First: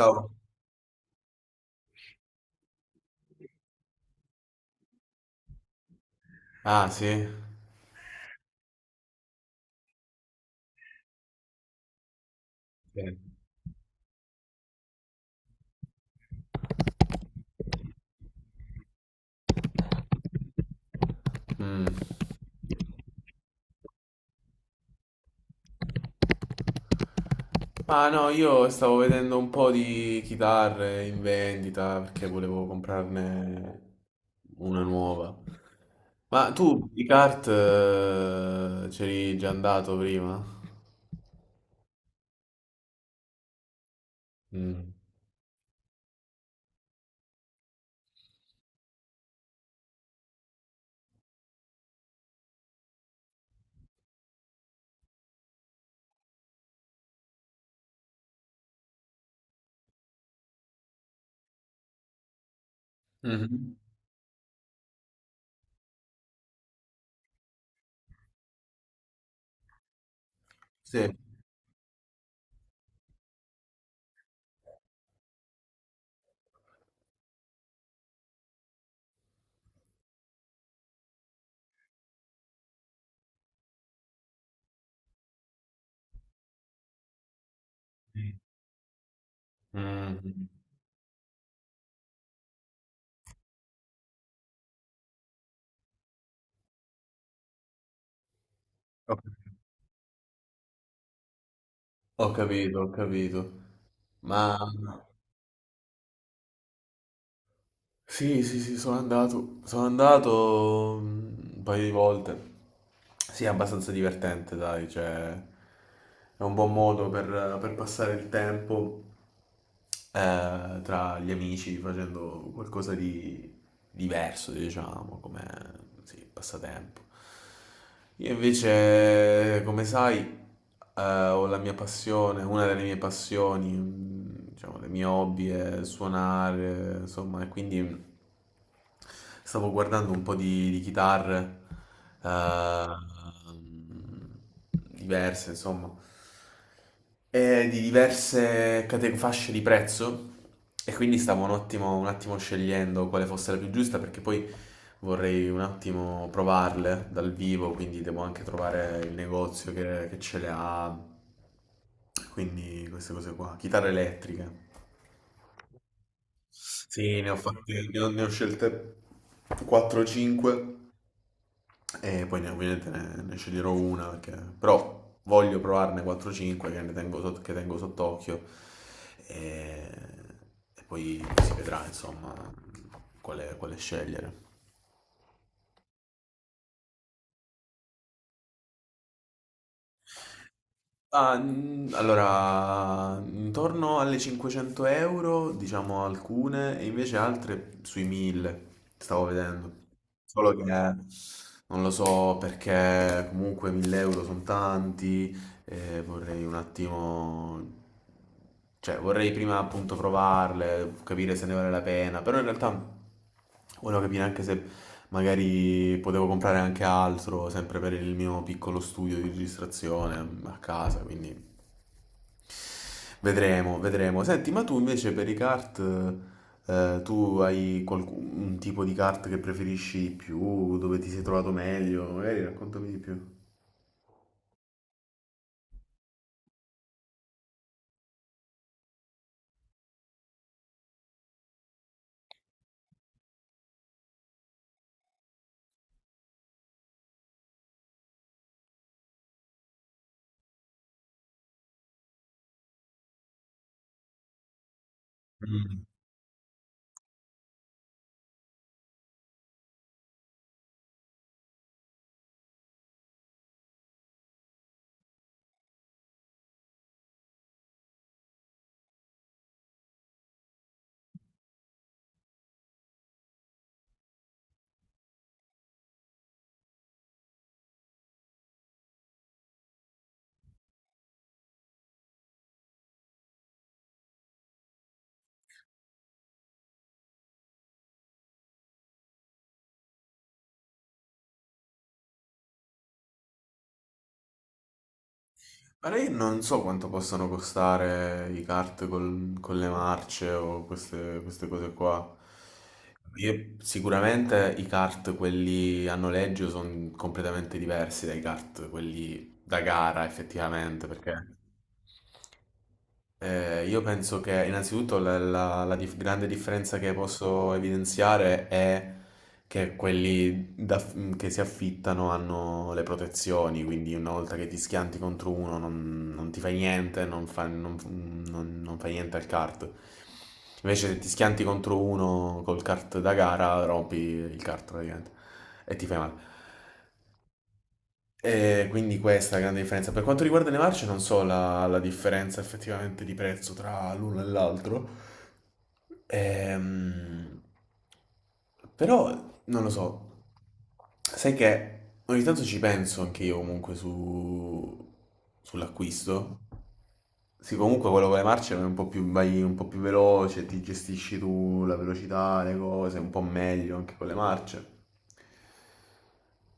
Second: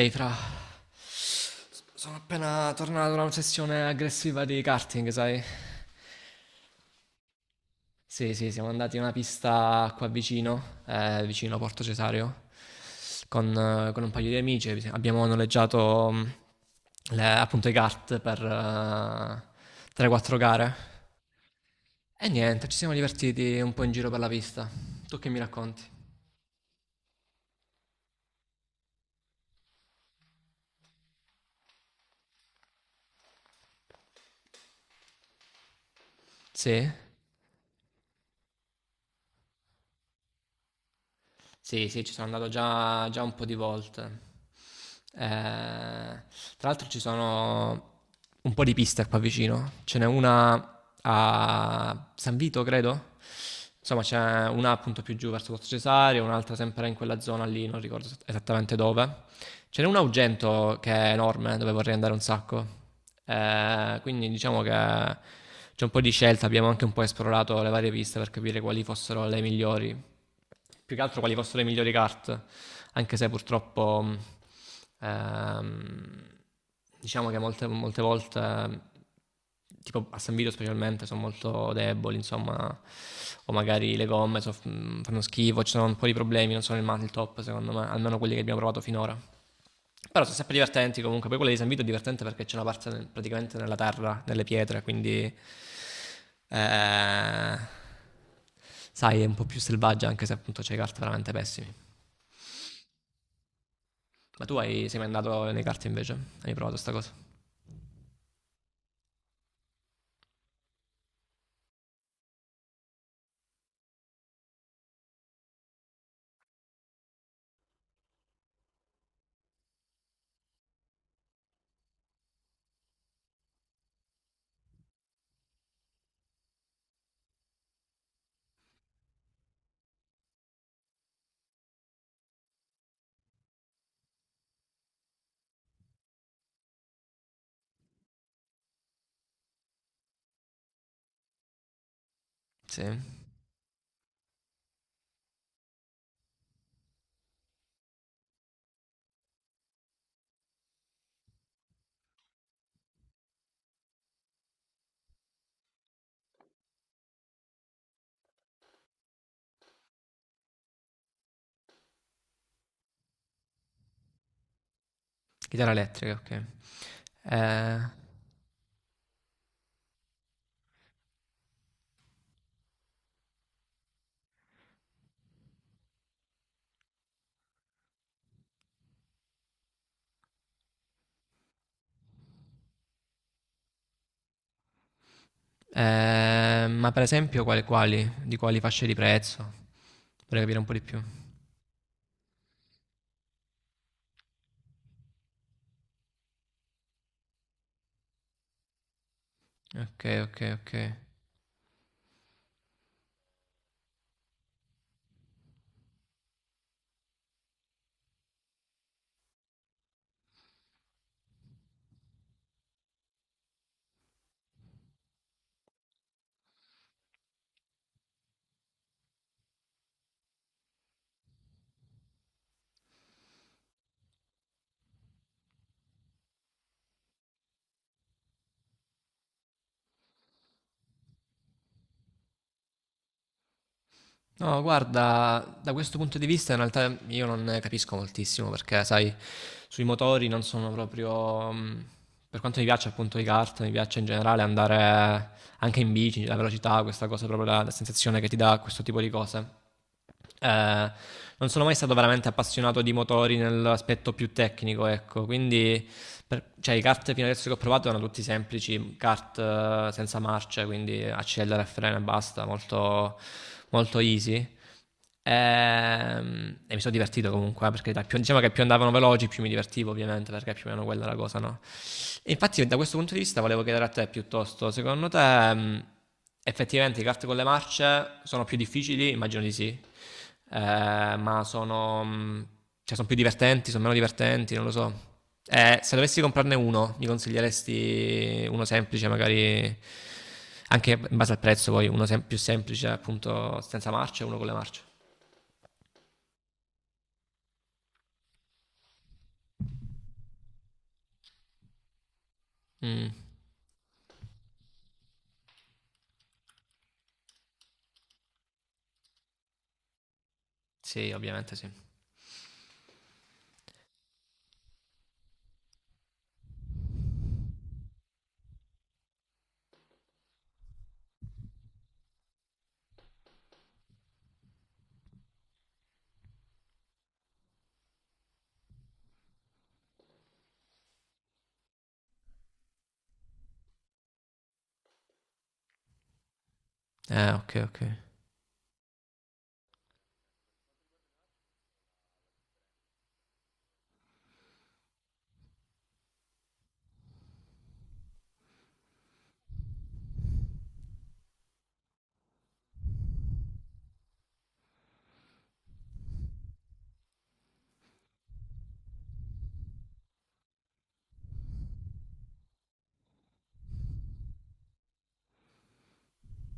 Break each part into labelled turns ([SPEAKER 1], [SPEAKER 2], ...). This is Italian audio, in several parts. [SPEAKER 1] Ehi, fra. Sono appena tornato da una sessione aggressiva di karting, sai?
[SPEAKER 2] Ah, sì.
[SPEAKER 1] Sì, sì, siamo andati in una pista qua vicino, vicino a Porto Cesario,
[SPEAKER 2] Bene.
[SPEAKER 1] con un paio di amici. Abbiamo noleggiato appunto i kart per 3-4 gare.
[SPEAKER 2] Mm.
[SPEAKER 1] E niente, ci siamo divertiti un po' in giro per la pista. Tu che mi racconti?
[SPEAKER 2] Ah no, io stavo vedendo un po' di chitarre in vendita perché volevo comprarne una nuova. Ma
[SPEAKER 1] Sì?
[SPEAKER 2] tu i kart c'eri già andato prima?
[SPEAKER 1] Sì, sì, ci sono andato già un po' di volte.
[SPEAKER 2] Mm.
[SPEAKER 1] Eh, tra l'altro ci sono un po' di piste qua vicino. Ce n'è una a San Vito, credo. Insomma, c'è una appunto più giù verso Pozzo Cesario, un'altra sempre in quella zona lì, non ricordo esattamente dove. Ce n'è un Augento che è enorme, dove vorrei andare un sacco.
[SPEAKER 2] Mhm.
[SPEAKER 1] Quindi diciamo che c'è un po' di scelta, abbiamo anche un po' esplorato le varie piste per capire quali fossero le migliori, più che
[SPEAKER 2] Sì.
[SPEAKER 1] altro quali fossero le migliori carte, anche se purtroppo ehm, diciamo che molte volte tipo a San Vito specialmente sono molto deboli, insomma, o magari le gomme fanno schifo, ci sono un po' di problemi, non sono il top secondo me, almeno quelli che abbiamo provato finora. Però sono
[SPEAKER 2] Mm.
[SPEAKER 1] sempre divertenti comunque. Poi quella di San Vito è divertente perché c'è una parte praticamente nella terra, nelle pietre, quindi, eh,
[SPEAKER 2] Ho
[SPEAKER 1] sai, è un po' più selvaggia anche se appunto c'hai carte veramente pessimi.
[SPEAKER 2] ho capito, ho capito.
[SPEAKER 1] Ma tu
[SPEAKER 2] Ma
[SPEAKER 1] sei mai andato nei carte invece? Hai provato sta cosa?
[SPEAKER 2] Sì, sì, sì, sono andato, un paio di volte. Sì, è abbastanza divertente, dai, cioè è un buon modo per passare il tempo tra gli amici facendo qualcosa di diverso, diciamo, come sì, passatempo. Io invece, come sai, ho la mia passione, una delle mie passioni, diciamo, le mie hobby è suonare, insomma, e quindi stavo guardando un po' di chitarre,
[SPEAKER 1] Sì.
[SPEAKER 2] eh, diverse, insomma, e di diverse fasce di prezzo e quindi stavo un attimo scegliendo quale fosse la più giusta perché poi vorrei un attimo provarle dal vivo, quindi devo anche trovare il negozio che ce le ha, quindi queste cose qua, chitarre elettriche.
[SPEAKER 1] Chitarra elettrica, ok.
[SPEAKER 2] Sì,
[SPEAKER 1] Eh,
[SPEAKER 2] ne ho scelte 4-5 e poi ovviamente ne sceglierò una, però voglio provarne 4-5 che tengo sott'occhio e, e poi si vedrà insomma quale scegliere.
[SPEAKER 1] ma per esempio quali? Di quali fasce di prezzo? Vorrei capire un po' di più.
[SPEAKER 2] Ah, allora, intorno alle 500 euro, diciamo alcune, e invece altre sui 1000, stavo vedendo.
[SPEAKER 1] Ok, ok,
[SPEAKER 2] Solo che
[SPEAKER 1] ok.
[SPEAKER 2] non lo so perché comunque 1000 euro sono tanti, e vorrei un attimo, cioè vorrei prima appunto provarle, capire se ne vale la pena, però in realtà volevo capire anche se magari potevo comprare anche altro, sempre per il mio piccolo studio di registrazione a casa, quindi vedremo, vedremo. Senti, ma tu invece per i kart, tu hai qualcun un tipo di kart che preferisci di più, dove ti sei trovato meglio? Magari raccontami di più.
[SPEAKER 1] No, guarda, da questo punto di vista in realtà io non ne capisco moltissimo perché, sai, sui motori non sono proprio. Per quanto mi piace appunto i kart, mi piace in generale andare anche in bici, la velocità, questa cosa, proprio la sensazione che ti dà questo tipo di cose. Eh, non sono mai stato veramente appassionato di motori nell'aspetto più tecnico, ecco, quindi cioè, i kart fino adesso che ho provato erano tutti semplici, kart senza marcia, quindi accelera e frena e basta, molto, molto easy. E mi sono divertito comunque, perché dai, diciamo che più andavano veloci, più mi divertivo ovviamente, perché più o meno quella è la cosa, no? E infatti, da questo punto di vista, volevo chiedere a te piuttosto, secondo te, effettivamente i kart con le marce sono più difficili? Immagino di sì, ma sono, cioè, sono più divertenti, sono meno divertenti, non lo so. Se dovessi comprarne uno, mi consiglieresti uno semplice, magari anche in base al prezzo, poi uno più semplice, appunto, senza marce e uno con le marce.
[SPEAKER 2] Allora io non so quanto possono costare i kart con le marce o queste cose qua.
[SPEAKER 1] Mm,
[SPEAKER 2] Sicuramente i kart, quelli a noleggio, sono completamente diversi dai kart, quelli da gara effettivamente,
[SPEAKER 1] sì,
[SPEAKER 2] perché
[SPEAKER 1] ovviamente sì.
[SPEAKER 2] io penso che innanzitutto grande differenza che posso evidenziare è che quelli che si affittano hanno le protezioni, quindi una volta che ti schianti contro uno non ti fai niente, non fa, non- non- non fai niente al kart. Invece se ti schianti contro uno col kart da gara rompi il kart praticamente e ti fai male.
[SPEAKER 1] Ok, ok.
[SPEAKER 2] E quindi questa è la grande differenza. Per quanto riguarda le marce, non so la differenza effettivamente di prezzo tra l'uno e l'altro. Ehm, Però non lo so. Sai che ogni tanto ci penso anche io comunque sull'acquisto. Sì, comunque quello con le marce è un po' più, vai un po' più veloce, ti gestisci tu la velocità, le cose, un po' meglio anche con le marce.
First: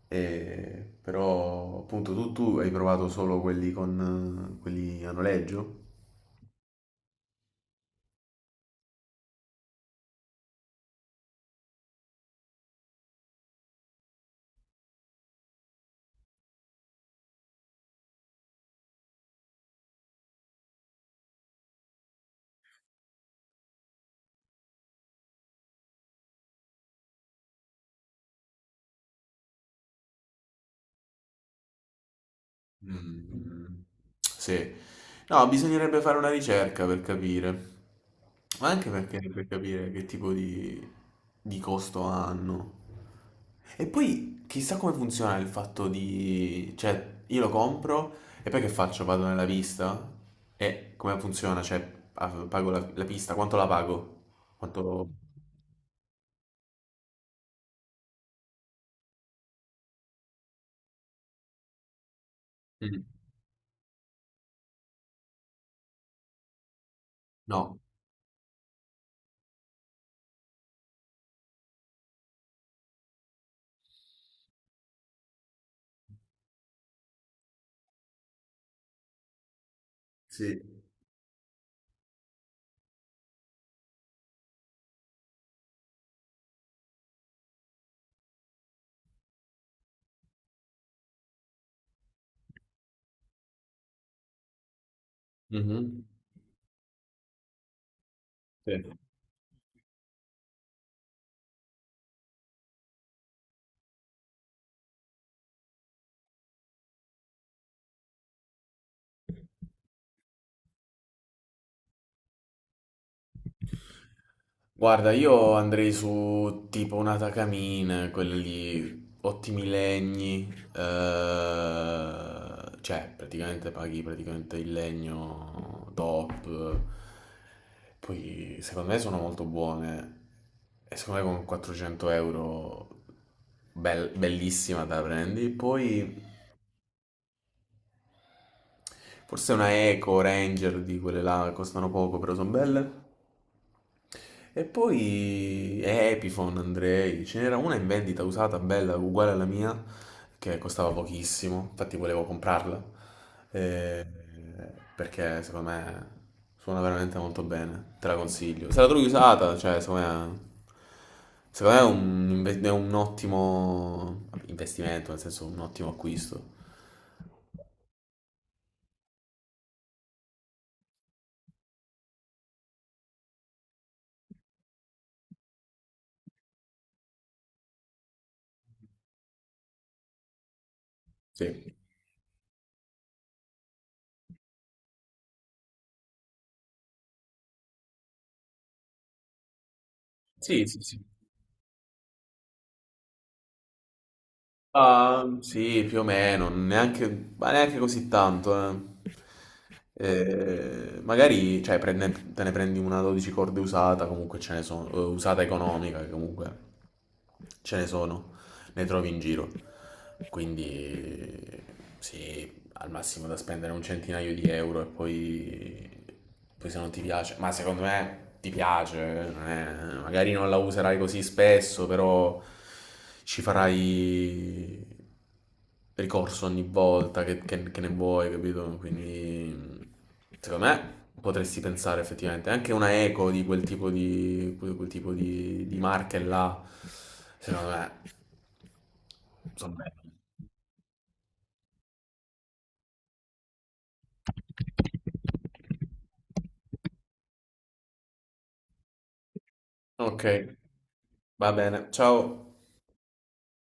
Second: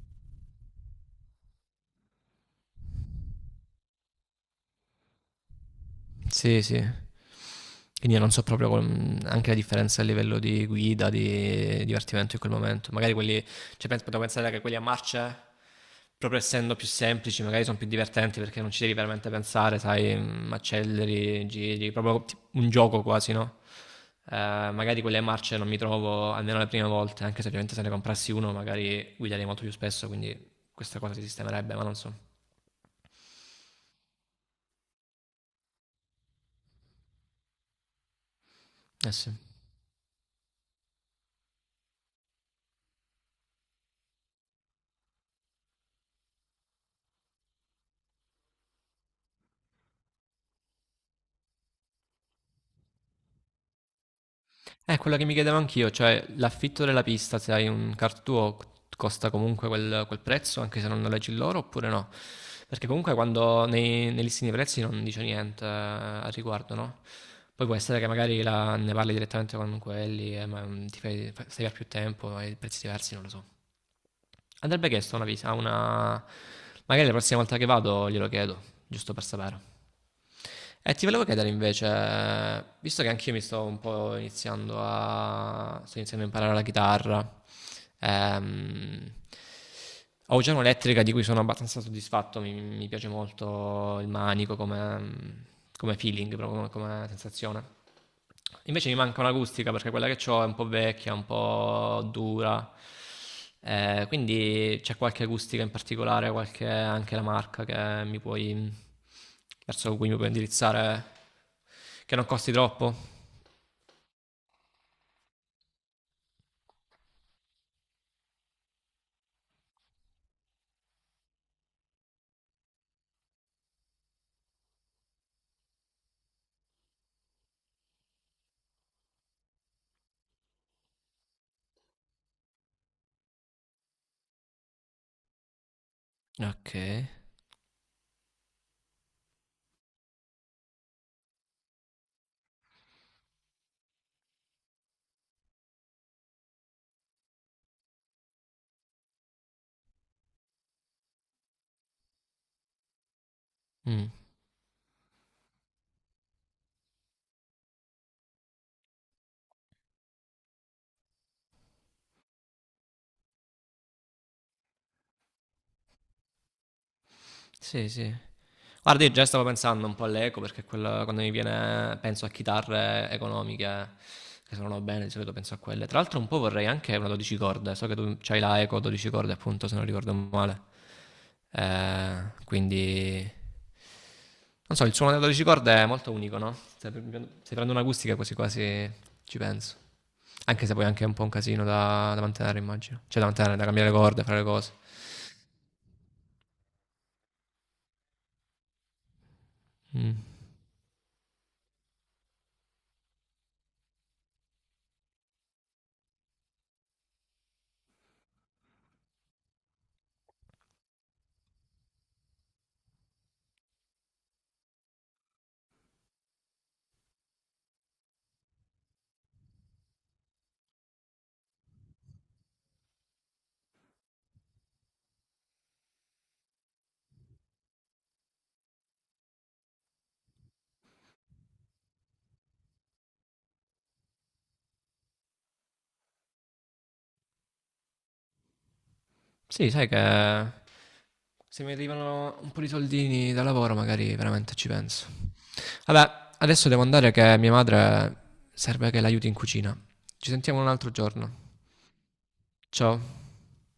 [SPEAKER 2] Però appunto tu hai provato solo quelli a noleggio?
[SPEAKER 1] Sì, sì. Quindi io non so proprio anche la differenza a livello di guida, di divertimento in quel momento. Magari quelli, cioè penso, potrei pensare che quelli a marce, proprio essendo più semplici, magari sono più divertenti perché non ci devi veramente pensare, sai, acceleri, giri, proprio un gioco quasi, no? Magari quelle marce non mi trovo almeno le prime volte, anche se ovviamente se ne comprassi uno magari guiderei molto più spesso, quindi questa cosa si sistemerebbe, ma non so.
[SPEAKER 2] Mm, sì, no, bisognerebbe fare una ricerca per capire, ma anche
[SPEAKER 1] Eh
[SPEAKER 2] perché
[SPEAKER 1] sì.
[SPEAKER 2] per capire che tipo di costo hanno. E poi chissà come funziona il fatto di, cioè, io lo compro e poi che faccio? Vado nella pista? E come funziona? Cioè, ah, pago la pista, quanto la pago?
[SPEAKER 1] È
[SPEAKER 2] Quanto.
[SPEAKER 1] quello che mi chiedevo anch'io, cioè l'affitto della pista, se hai un kart tuo, costa comunque quel prezzo, anche se non noleggi loro, oppure no? Perché
[SPEAKER 2] Mm.
[SPEAKER 1] comunque quando nei listini dei prezzi non dice niente al riguardo, no? Poi può
[SPEAKER 2] No.
[SPEAKER 1] essere che magari ne parli direttamente con quelli, ma ti fai, stai per più tempo, hai prezzi diversi, non lo so. Andrebbe chiesto una visita, una. Magari la prossima volta che vado glielo chiedo, giusto per sapere.
[SPEAKER 2] Sì.
[SPEAKER 1] E ti volevo chiedere invece, visto che anch'io mi sto un po' iniziando a... sto iniziando a imparare la chitarra, ehm, ho già un'elettrica di cui sono abbastanza soddisfatto, mi piace molto il manico come
[SPEAKER 2] Mhm.
[SPEAKER 1] feeling, proprio come sensazione.
[SPEAKER 2] Sì.
[SPEAKER 1] Invece mi manca un'acustica perché quella che ho è un po' vecchia, un po' dura. Quindi c'è qualche acustica in particolare, qualche, anche la marca che mi puoi, verso cui mi puoi indirizzare, che non costi troppo.
[SPEAKER 2] Guarda, io andrei su tipo una Takamine, quelle lì, ottimi legni, cioè praticamente paghi praticamente il legno top, poi secondo me sono molto buone e secondo me con 400 euro bellissima te la prendi, poi
[SPEAKER 1] Ok.
[SPEAKER 2] forse una Eco Ranger di quelle là, costano poco però sono belle. E poi Epiphone, Andrei, ce n'era una in vendita usata, bella, uguale alla mia, che costava pochissimo, infatti volevo comprarla, eh,
[SPEAKER 1] Mm.
[SPEAKER 2] perché secondo me suona veramente molto bene, te la consiglio. Se la trovi usata, cioè secondo me è è un ottimo investimento, nel senso un ottimo acquisto.
[SPEAKER 1] Sì, sì. Guarda, io già stavo pensando un po' all'eco perché quando mi viene, penso a chitarre economiche che suonano bene, di solito penso a quelle. Tra l'altro un po' vorrei anche una 12 corde, so che tu c'hai la eco 12 corde appunto se non ricordo male.
[SPEAKER 2] Sì,
[SPEAKER 1] Eh, quindi... Non so, il suono delle 12 corde è molto unico, no? Se prendo un'acustica quasi quasi ci penso.
[SPEAKER 2] sì,
[SPEAKER 1] Anche se
[SPEAKER 2] sì.
[SPEAKER 1] poi è
[SPEAKER 2] Sì.
[SPEAKER 1] anche un po' un casino da mantenere immagino. Cioè da mantenere, da cambiare le corde, fare le cose.
[SPEAKER 2] Ah, sì, più o meno, neanche, ma neanche così tanto.
[SPEAKER 1] Mm.
[SPEAKER 2] Magari, cioè, te ne prendi una 12 corde usata, comunque ce ne sono, usata economica, che comunque ce ne sono, ne trovi in giro. Quindi, sì, al massimo da spendere un centinaio di euro e poi se non ti piace, ma secondo me ti piace, non è- magari non la userai così spesso, però ci farai ricorso ogni volta che ne vuoi, capito? Quindi secondo me potresti pensare effettivamente anche una eco di quel tipo di, quel tipo di marche là, secondo me
[SPEAKER 1] Sì,
[SPEAKER 2] sono
[SPEAKER 1] sai
[SPEAKER 2] belle.
[SPEAKER 1] che se mi arrivano un po' di soldini da lavoro, magari veramente ci penso. Vabbè, adesso devo andare che mia madre serve che l'aiuti in cucina.
[SPEAKER 2] Ok,
[SPEAKER 1] Ci sentiamo un altro giorno.
[SPEAKER 2] va bene. Ciao.
[SPEAKER 1] Ciao.